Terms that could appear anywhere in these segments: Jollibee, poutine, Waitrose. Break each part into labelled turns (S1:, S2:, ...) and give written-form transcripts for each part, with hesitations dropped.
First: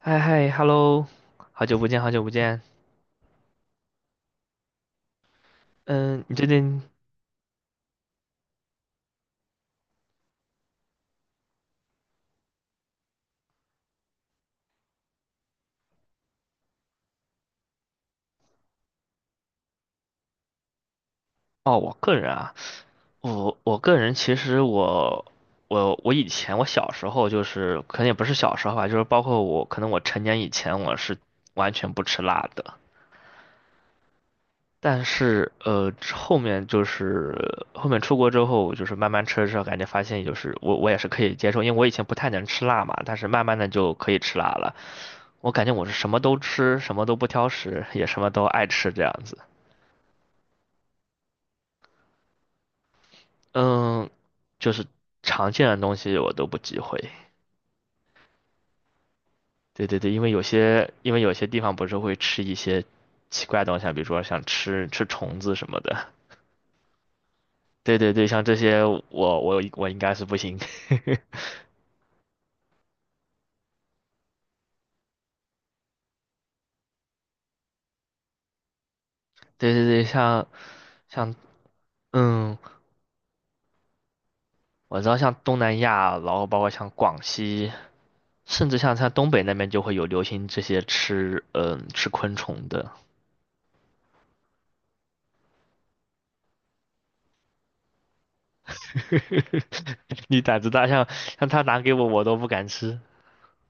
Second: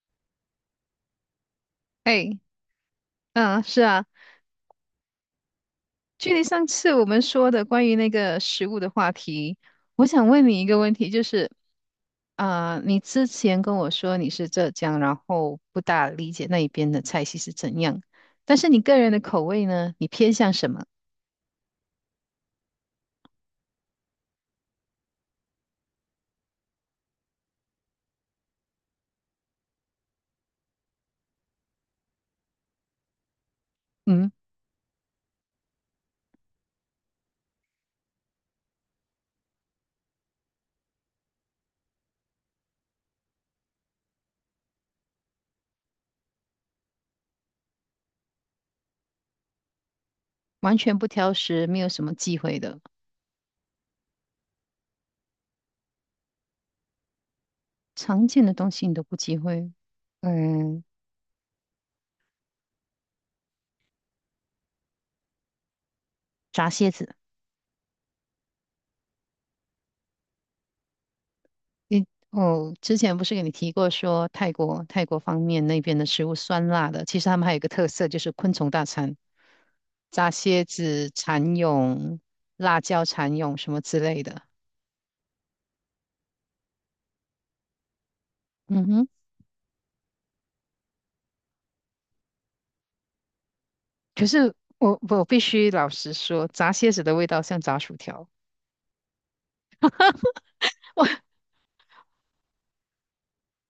S1: 嗨嗨，Hello，好久不见，好久不
S2: 哎，
S1: 见。
S2: 嗯，是啊，
S1: 嗯，你
S2: 距离
S1: 最
S2: 上
S1: 近
S2: 次我们说的关于那个食物的话题，我想问你一个问题，就是，啊、你之前跟我说你是浙江，然后不大理解那一边的菜系是怎样，但是你个人的口味呢，你偏向什么？
S1: 哦，我个人啊，我个人其实我我以前我小时候就是可能也不是小时候吧，就是包括我可能我成年以前我是完全不吃辣的，
S2: 嗯，
S1: 但是后面就是后面出国之后，就是慢慢吃了之后，感觉发现就是我也是可以接受，因为我以前不太能吃辣嘛，但是慢慢的就可以吃辣了。我感觉我是什么都吃，什么都不挑食，也什么都爱吃这样子。
S2: 完全不挑食，没有什么忌讳的，
S1: 嗯，就是常见的东西我都不忌讳。
S2: 常见的东西你都不忌讳，
S1: 对对对，因为有
S2: 嗯，
S1: 些因为有些地方不是会吃一些奇怪的东西啊比如说像吃虫子什么的。
S2: 炸蝎子。
S1: 对对对，像这些我应该是不行。
S2: 你哦，之前不是给你提过说泰国方面那边的食物酸辣的，其实他们还有一个特色就是昆虫大餐，
S1: 对对对，
S2: 炸
S1: 像
S2: 蝎子、
S1: 像
S2: 蚕蛹、
S1: 嗯，
S2: 辣椒蚕蛹什么之类的。
S1: 我知道像东南亚，然后包括像广西，甚至
S2: 嗯
S1: 像
S2: 哼，
S1: 像东北那边就会有流行这些吃昆虫的。
S2: 可是我必须老实说，炸蝎子的味道像炸薯条。
S1: 你胆子大，像 像他拿给我都不敢吃。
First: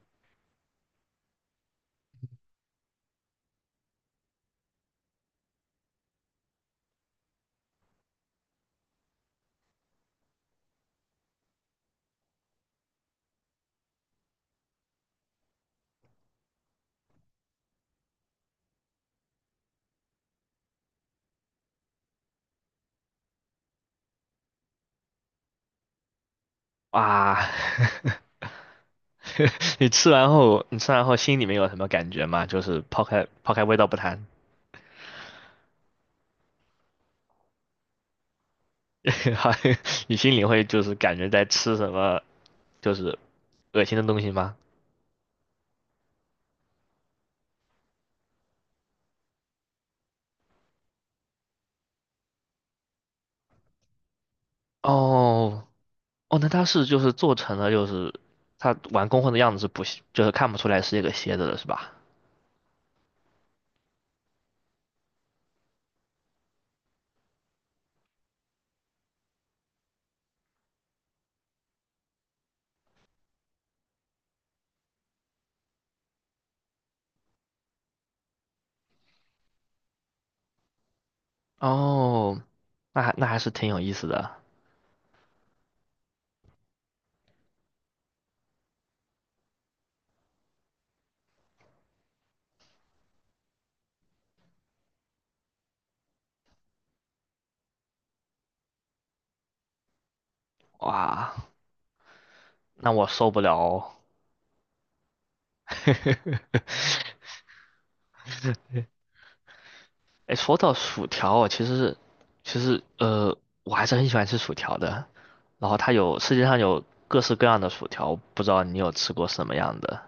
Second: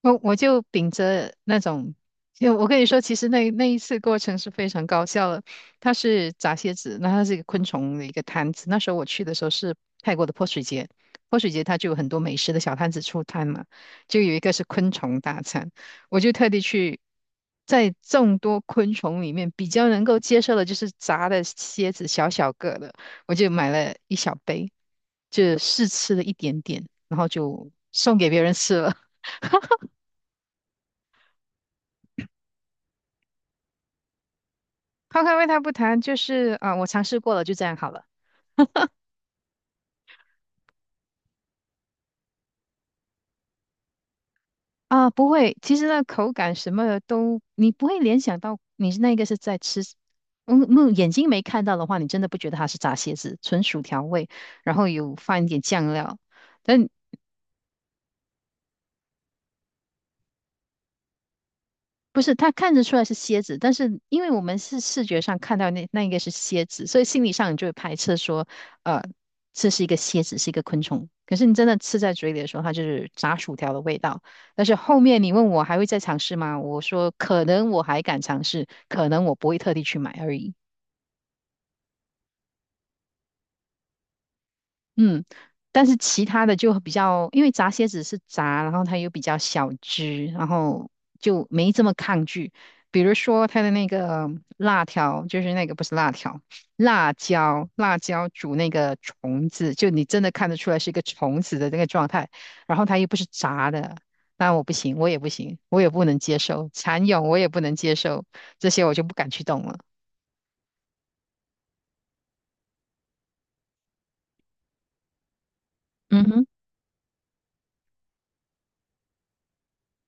S2: 我就秉着那种，就我跟你说，其实那一次过程是非常高效的。它是炸蝎子，那它是一个昆虫的一个摊子。那时候我去的时候是泰国的泼水节，泼水节它就有很多美食的小摊子出摊嘛，就有一个是昆虫大餐，我就特地去。在众多昆虫里面，比较能够接受的就是炸的蝎子，小小个的，我就买了一小杯，就试吃了一点点，然后
S1: 哇，
S2: 就送给 别人吃了。
S1: 你吃完后，心里面有什么感觉吗？就是抛开味道不谈，
S2: 抛开味道不谈，就是啊、我尝试过了，就这样好了。
S1: 你心里会就是感觉在吃什么，就是恶心的东西吗？
S2: 啊、不会，其实那口感什么的都，你不会联想到你是那个是在吃，嗯，没眼睛没看到的话，你真的不觉得它是炸蝎子，纯薯条味，然后有放一点
S1: 哦
S2: 酱料。
S1: 哦，那它是
S2: 但
S1: 就是做成了就是它完工后的样子是不是就是看不出来是一个蝎子的是吧？
S2: 不是，他看得出来是蝎子，但是因为我们是视觉上看到那应该是蝎子，所以心理上你就会排斥说，呃，这是一个蝎子，是一个昆虫。可是你真的吃在嘴里的时候，它就是炸薯条的味道。但是后面你问我还会再尝试吗？我说可能我还敢尝试，可能我不会特地去买而已。
S1: 哦，那还是挺有意思的，
S2: 嗯，但是其他的就比较，因为炸蝎子是炸，然后它又比较小只，然后就没这么抗拒。比如说它的那个辣条，就是那个不是辣条，辣椒，辣椒煮那个虫子，就你真的看得出来是一个
S1: 哇，
S2: 虫子的那个状态，然后
S1: 那
S2: 它
S1: 我
S2: 又不是
S1: 受不了
S2: 炸
S1: 哦。
S2: 的，那我不行，我也不行，我也不能接 受，蚕蛹我也不能接受，这些我就不敢去动了。
S1: 哎，说到薯条哦，其实，我还是很喜欢吃薯条的。然后它有
S2: 嗯
S1: 世界
S2: 哼。
S1: 上有各式各样的薯条，不知道你有吃过什么样的？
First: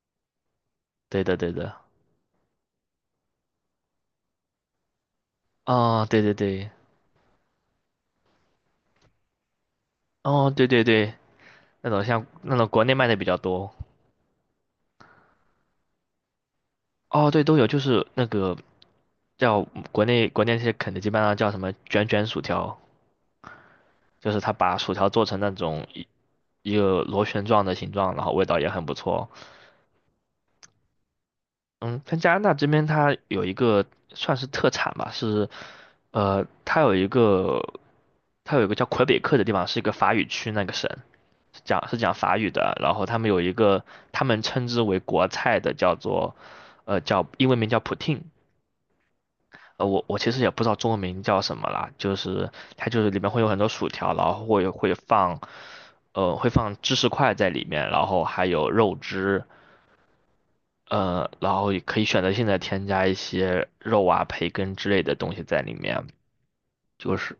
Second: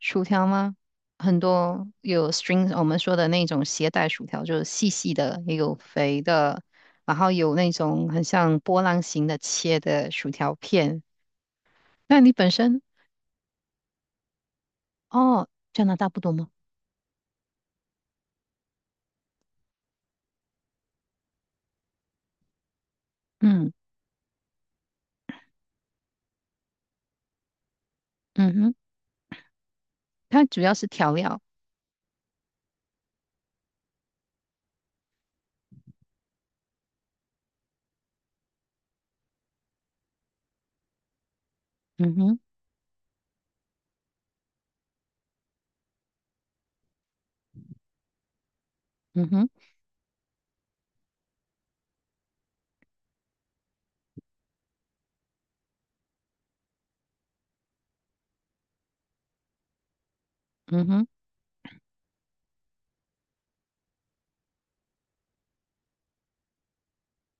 S2: 薯条吗？
S1: 对的，
S2: 很
S1: 对的。
S2: 多有 string，我们说的那种携带薯条，就是细细的，也有
S1: 哦，对
S2: 肥
S1: 对
S2: 的，
S1: 对，
S2: 然后有那种很像波浪形的切的薯
S1: 哦，
S2: 条
S1: 对对
S2: 片。
S1: 对，那种
S2: 那
S1: 像
S2: 你本
S1: 那种
S2: 身，
S1: 国内卖的比较多。
S2: 哦，加拿大不多吗？
S1: 哦，对，都有，就是那个叫国内那些肯德基、麦当劳叫什么卷卷薯条，
S2: 嗯
S1: 就是它把薯条做成那种一个螺旋状的形状，然后味
S2: 嗯
S1: 道也
S2: 哼，
S1: 很不错。
S2: 它主要是调料。
S1: 嗯，在加拿大这边，它有一个算是特产吧，是，它有一个叫魁北克的地方，是一个法语区那个省，讲是讲
S2: 嗯
S1: 法
S2: 哼
S1: 语的。然后他们有一个他们称之为国菜的，叫做叫英文名叫 poutine，
S2: 嗯哼
S1: 我其实也不知道中文名叫什么啦，就是它就是里面会有很多薯条，然后会放芝士块在里面，然后还有肉汁。
S2: 嗯哼。
S1: 然后也可以选择性的添加一些肉啊、培根之类的东西在里面，就是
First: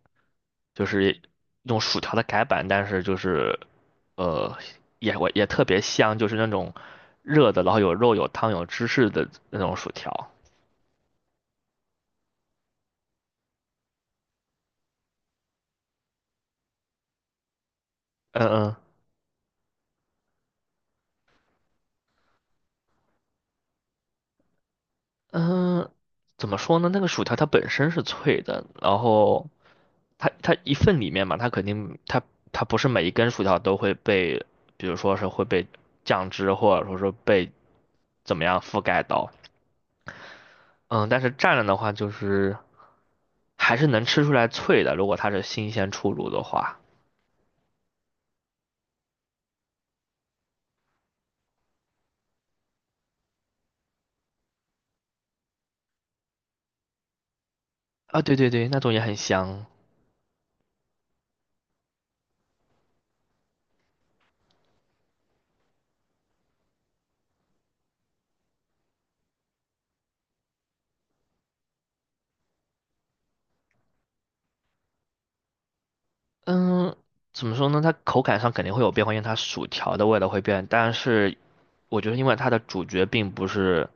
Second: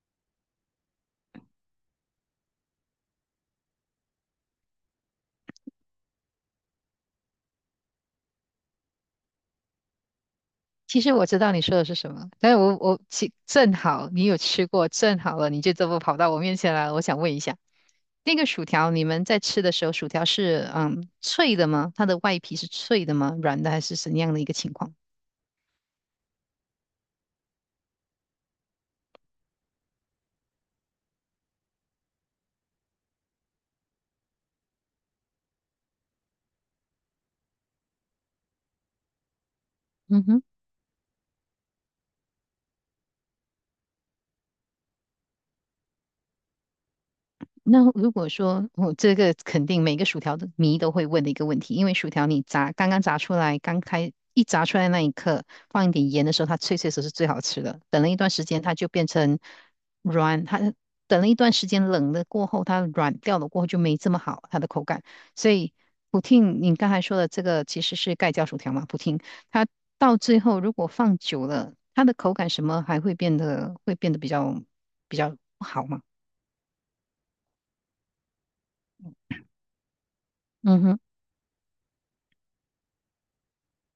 S1: 就是用薯条的改版，但是就是呃我也特别香，就是那种热的，然后有肉、有汤、有芝士的那种薯条。
S2: 其实我知道你说的是什么，但是我其正好你有吃过，正好了你就这么跑到我面前来了，我想问一下。那
S1: 嗯
S2: 个薯
S1: 嗯
S2: 条，你们在吃的时候，薯条是脆的吗？它的外皮是脆的吗？软的还是怎样的一个情况？
S1: 嗯，怎么说呢？那个薯条它本身是脆的，然后它一份里面嘛，它肯定它不是每一根薯条都会被，比如说是会被酱汁或者说是被怎么样覆盖到。
S2: 嗯哼。
S1: 嗯，但是蘸了的话，就是还是能吃出来脆的，如果它是新鲜出炉的话。
S2: 那如果说我、这个肯定每个薯条的迷都会问的一个问题，因为薯条你炸刚刚炸出来，刚开一炸出来那一刻，放一点盐的时候，它脆脆的时候是最好吃的。等了一
S1: 啊，
S2: 段
S1: 对
S2: 时
S1: 对
S2: 间，
S1: 对，
S2: 它
S1: 那
S2: 就
S1: 种也
S2: 变
S1: 很
S2: 成
S1: 香。
S2: 软，它等了一段时间冷了过后，它软掉了过后就没这么好它的口感。所以普汀，你刚才说的这个其实是盖浇薯条嘛？普汀它到最后如果放久了，它的口感什么还会变得会变得比较不好嘛？
S1: 嗯，怎么说呢？它口感上肯定会有变化，因为它薯条的味道会变。
S2: 嗯
S1: 但
S2: 哼。
S1: 是，我觉得因为它的主角并不是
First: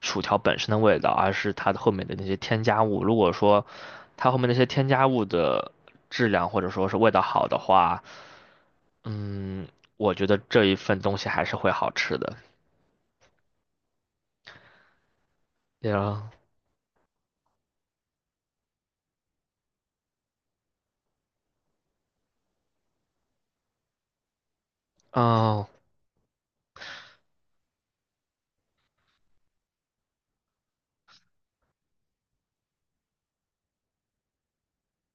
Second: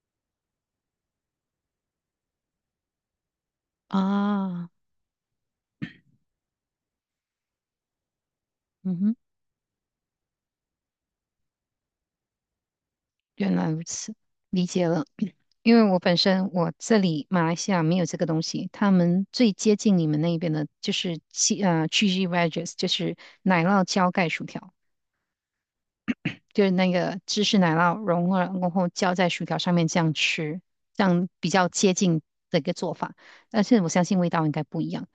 S1: 薯条本身的味道，而是它的后面的那些添加物。如果说它后面那些
S2: 啊，
S1: 添加物的质量或者说是味道好的话，
S2: 嗯哼，
S1: 嗯，我觉得这一份东西还是会好吃的。
S2: 原来如此，理解了。因为
S1: 对
S2: 我本
S1: 啊，
S2: 身我这里马来西亚没有这个东西，他们最接近你们那边的就是七cheesy wedges，就是奶酪浇盖薯条，
S1: 哦，
S2: 就是那个芝士奶酪融化然后浇在薯条上面这样吃，这样比较接近的一个做法。但是我相信味道应该不一样。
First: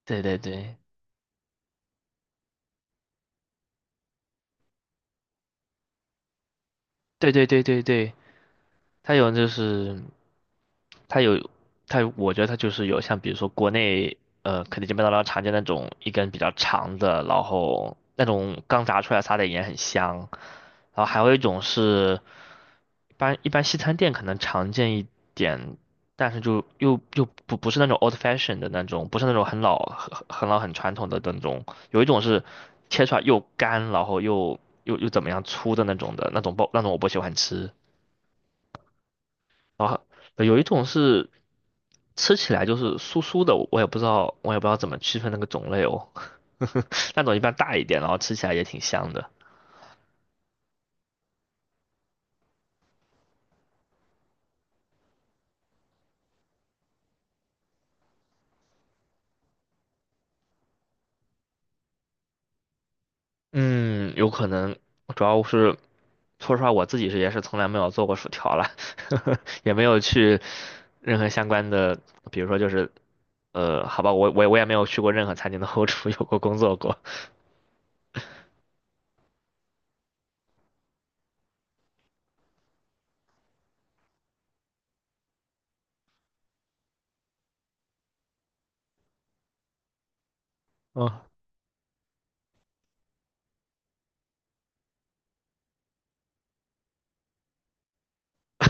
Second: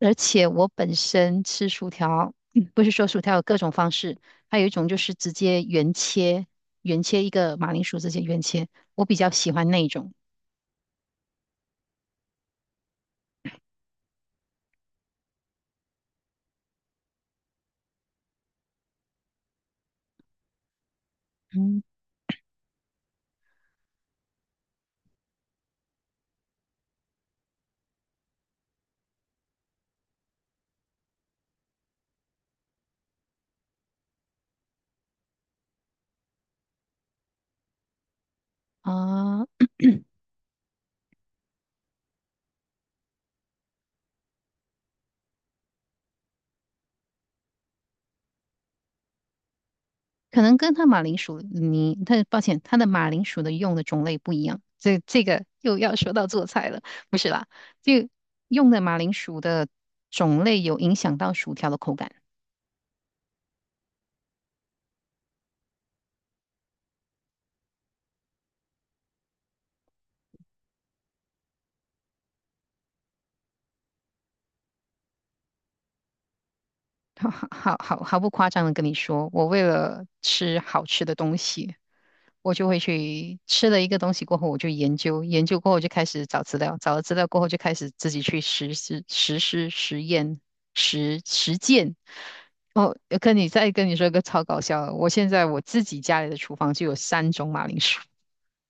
S2: 而
S1: 对对
S2: 且我
S1: 对
S2: 本身吃薯条，不是说薯条有各种方式，还有一种就是直接原切，原切
S1: 对
S2: 一
S1: 对
S2: 个
S1: 对
S2: 马
S1: 对
S2: 铃薯直
S1: 对，
S2: 接原切，我
S1: 它
S2: 比
S1: 有
S2: 较
S1: 就
S2: 喜欢那一
S1: 是。
S2: 种。
S1: 它有它有，我觉得它就是有像比如说国内肯德基、麦当劳常见那种一根比较长的，然后那种刚炸出来撒点盐很香，然后还有一种
S2: 嗯，
S1: 是一般西餐店可能常见一点，但是就又不是那种 old fashion 的那种，不是那种很老很老很传统的那种，有一种是切出来又干，然后又怎么样粗的那种的那种包那种我不喜欢吃。
S2: 啊、
S1: 对有一种是吃起来就是酥酥的，我也不知道，怎么区分那个种类哦。那种一般大一点，然后吃起来也挺香的。
S2: 可能跟他马铃薯泥，它抱歉，他的马铃薯的用的种类不一样。这个又要说到做菜了，不是啦，就用的马铃薯的种类有影响到薯条的口感。
S1: 嗯，有可能，主要是说实话，我自己也是从来没有做过薯条了，也没有去任何相关的，比如说就是，好吧，我也没有去过任何餐厅的后厨有过工作过。
S2: 好好好好毫不夸张的跟你说，我为了吃好吃的东西，我就会去吃了一个东西过后，我就研究，研究过后就开始找资料，找了资料过后就开始自己去实施、实验、
S1: 嗯
S2: 实践。哦，跟你再跟你说一个超搞笑的，我现在我自己家里的厨房就有三种马铃薯。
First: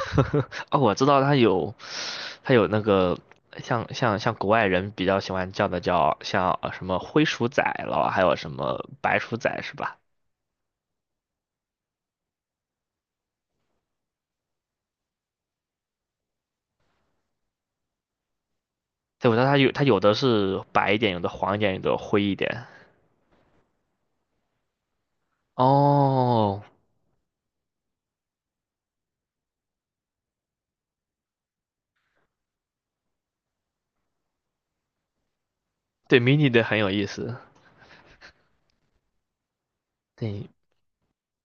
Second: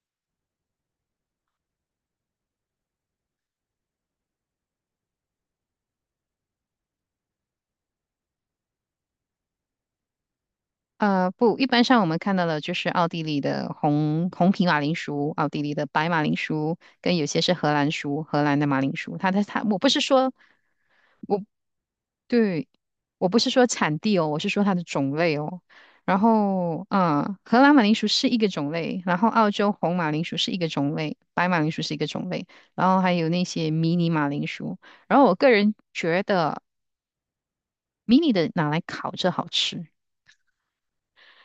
S1: 哦，我知道它有，它有那个像国外人比较喜欢叫的叫像什么灰鼠仔了，还有什么白鼠仔是吧？
S2: 不，一般上我们看到的就是奥地利的红皮马铃薯，奥地利的白马铃薯，跟有些是荷兰薯，荷兰的马铃薯。
S1: 对，
S2: 它
S1: 我知
S2: 它
S1: 道它
S2: 它，
S1: 有
S2: 我
S1: 它
S2: 不
S1: 有
S2: 是
S1: 的
S2: 说，
S1: 是白一点，有的黄一点，有的灰一点。
S2: 对，我不是说产地哦，我是说它的种类哦。然
S1: 哦，
S2: 后，嗯，荷兰马铃薯是一个种类，然后澳洲红马铃薯是一个种类，白马铃薯是一个种类，然后还有那些迷你马铃薯。然后我个人
S1: 对
S2: 觉
S1: ，mini 的
S2: 得
S1: 很有意思。
S2: 迷你的拿来烤着好吃。
S1: 对，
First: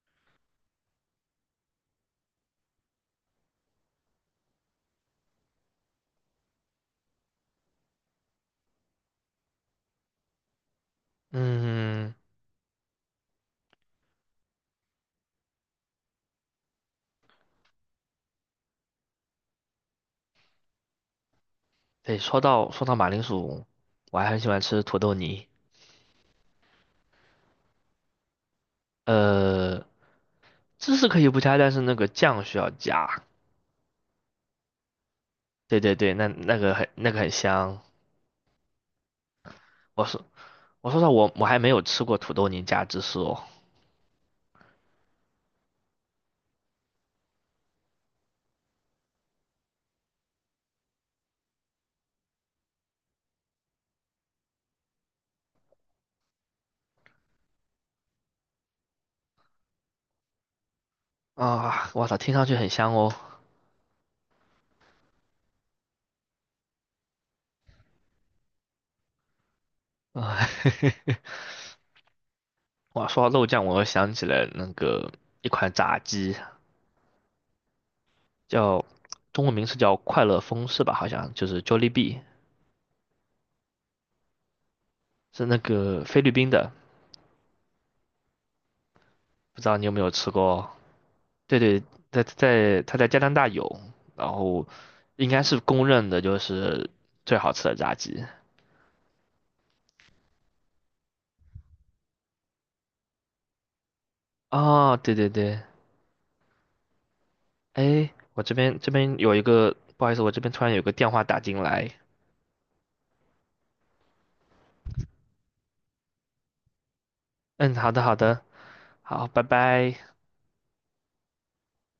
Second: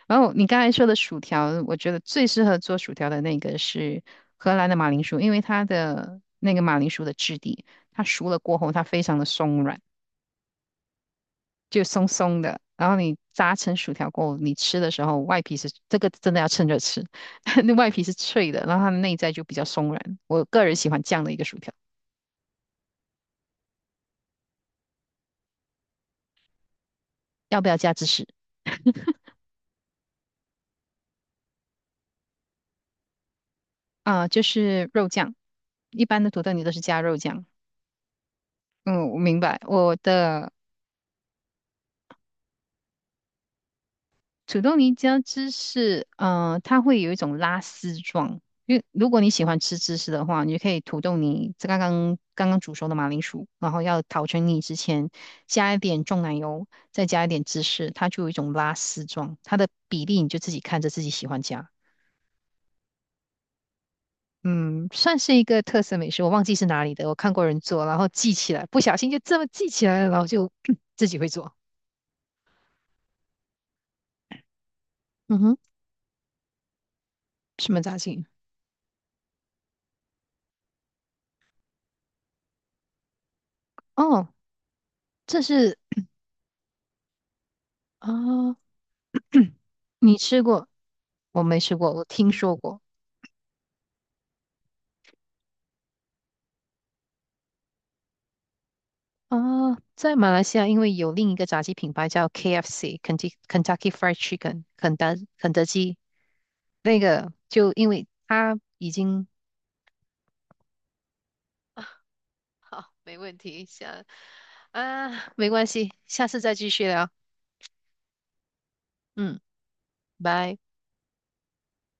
S2: 然后你刚才说的薯条，我觉得最适合做薯条的那个是荷兰的马铃薯，因为它的那个马铃薯的质地，它熟了过后它非常的松软，就松
S1: 嗯，
S2: 松的。然后你炸成薯条过后，你吃的时候外皮是这个真的要趁热吃，那外皮是脆的，然后它的内在就比较松软。我个人喜欢这样的一个薯条，
S1: 对，说到马铃薯，我还很喜欢吃土豆泥。
S2: 要不要加芝士？
S1: 呃，芝士可以不加，但是那个酱需要加。
S2: 啊、就是肉酱，
S1: 对对
S2: 一
S1: 对，
S2: 般
S1: 那
S2: 的土豆
S1: 那
S2: 泥都
S1: 个
S2: 是
S1: 很
S2: 加
S1: 那
S2: 肉
S1: 个很
S2: 酱。
S1: 香。
S2: 嗯，我明白。我
S1: 我是
S2: 的
S1: 我说实话，我还没有吃过土豆泥加芝士哦。
S2: 土豆泥加芝士，嗯，它会有一种拉丝状。因为如果你喜欢吃芝士的话，你就可以土豆泥，这刚刚煮熟的马铃薯，然后要捣成泥之前，加一点重奶油，再加一点芝士，它就有一种拉丝状。它的比例你就自己看着自己喜欢加。
S1: 啊，我操，听上去很香哦。
S2: 嗯，算是一个特色美食，我忘记是哪里的，我看过人做，然后记起来，不小心就这么记起来了，然后
S1: 啊，
S2: 就 自己会做。
S1: 哇，说到肉酱，我又想起来那个
S2: 嗯
S1: 一
S2: 哼，
S1: 款炸鸡，
S2: 什么炸鸡？
S1: 叫中文名是叫快乐风是吧？好像就是 Jollibee，
S2: 哦，这
S1: 是那
S2: 是
S1: 个菲律宾的，
S2: 啊、
S1: 不知道你有没有
S2: 你
S1: 吃
S2: 吃
S1: 过
S2: 过？
S1: 哦？
S2: 我
S1: 对
S2: 没吃
S1: 对，
S2: 过，我
S1: 在
S2: 听说过
S1: 在他在加拿大有，然后应该是公认的就是最好吃的炸鸡。
S2: 啊，在马来西亚，因为有另一个炸鸡品牌叫 KFC（Kentucky Fried Chicken），肯
S1: 哦，对
S2: 德
S1: 对
S2: 肯
S1: 对，
S2: 德基，那个就因为
S1: 哎，我这
S2: 它
S1: 边这
S2: 已
S1: 边
S2: 经
S1: 有一个，不好意思，我这边突然有个电话打进来，
S2: 好，没问题，下啊，没关系，下次再继续聊，
S1: 嗯，好的，好的，好，
S2: 嗯，
S1: 拜拜。
S2: 拜。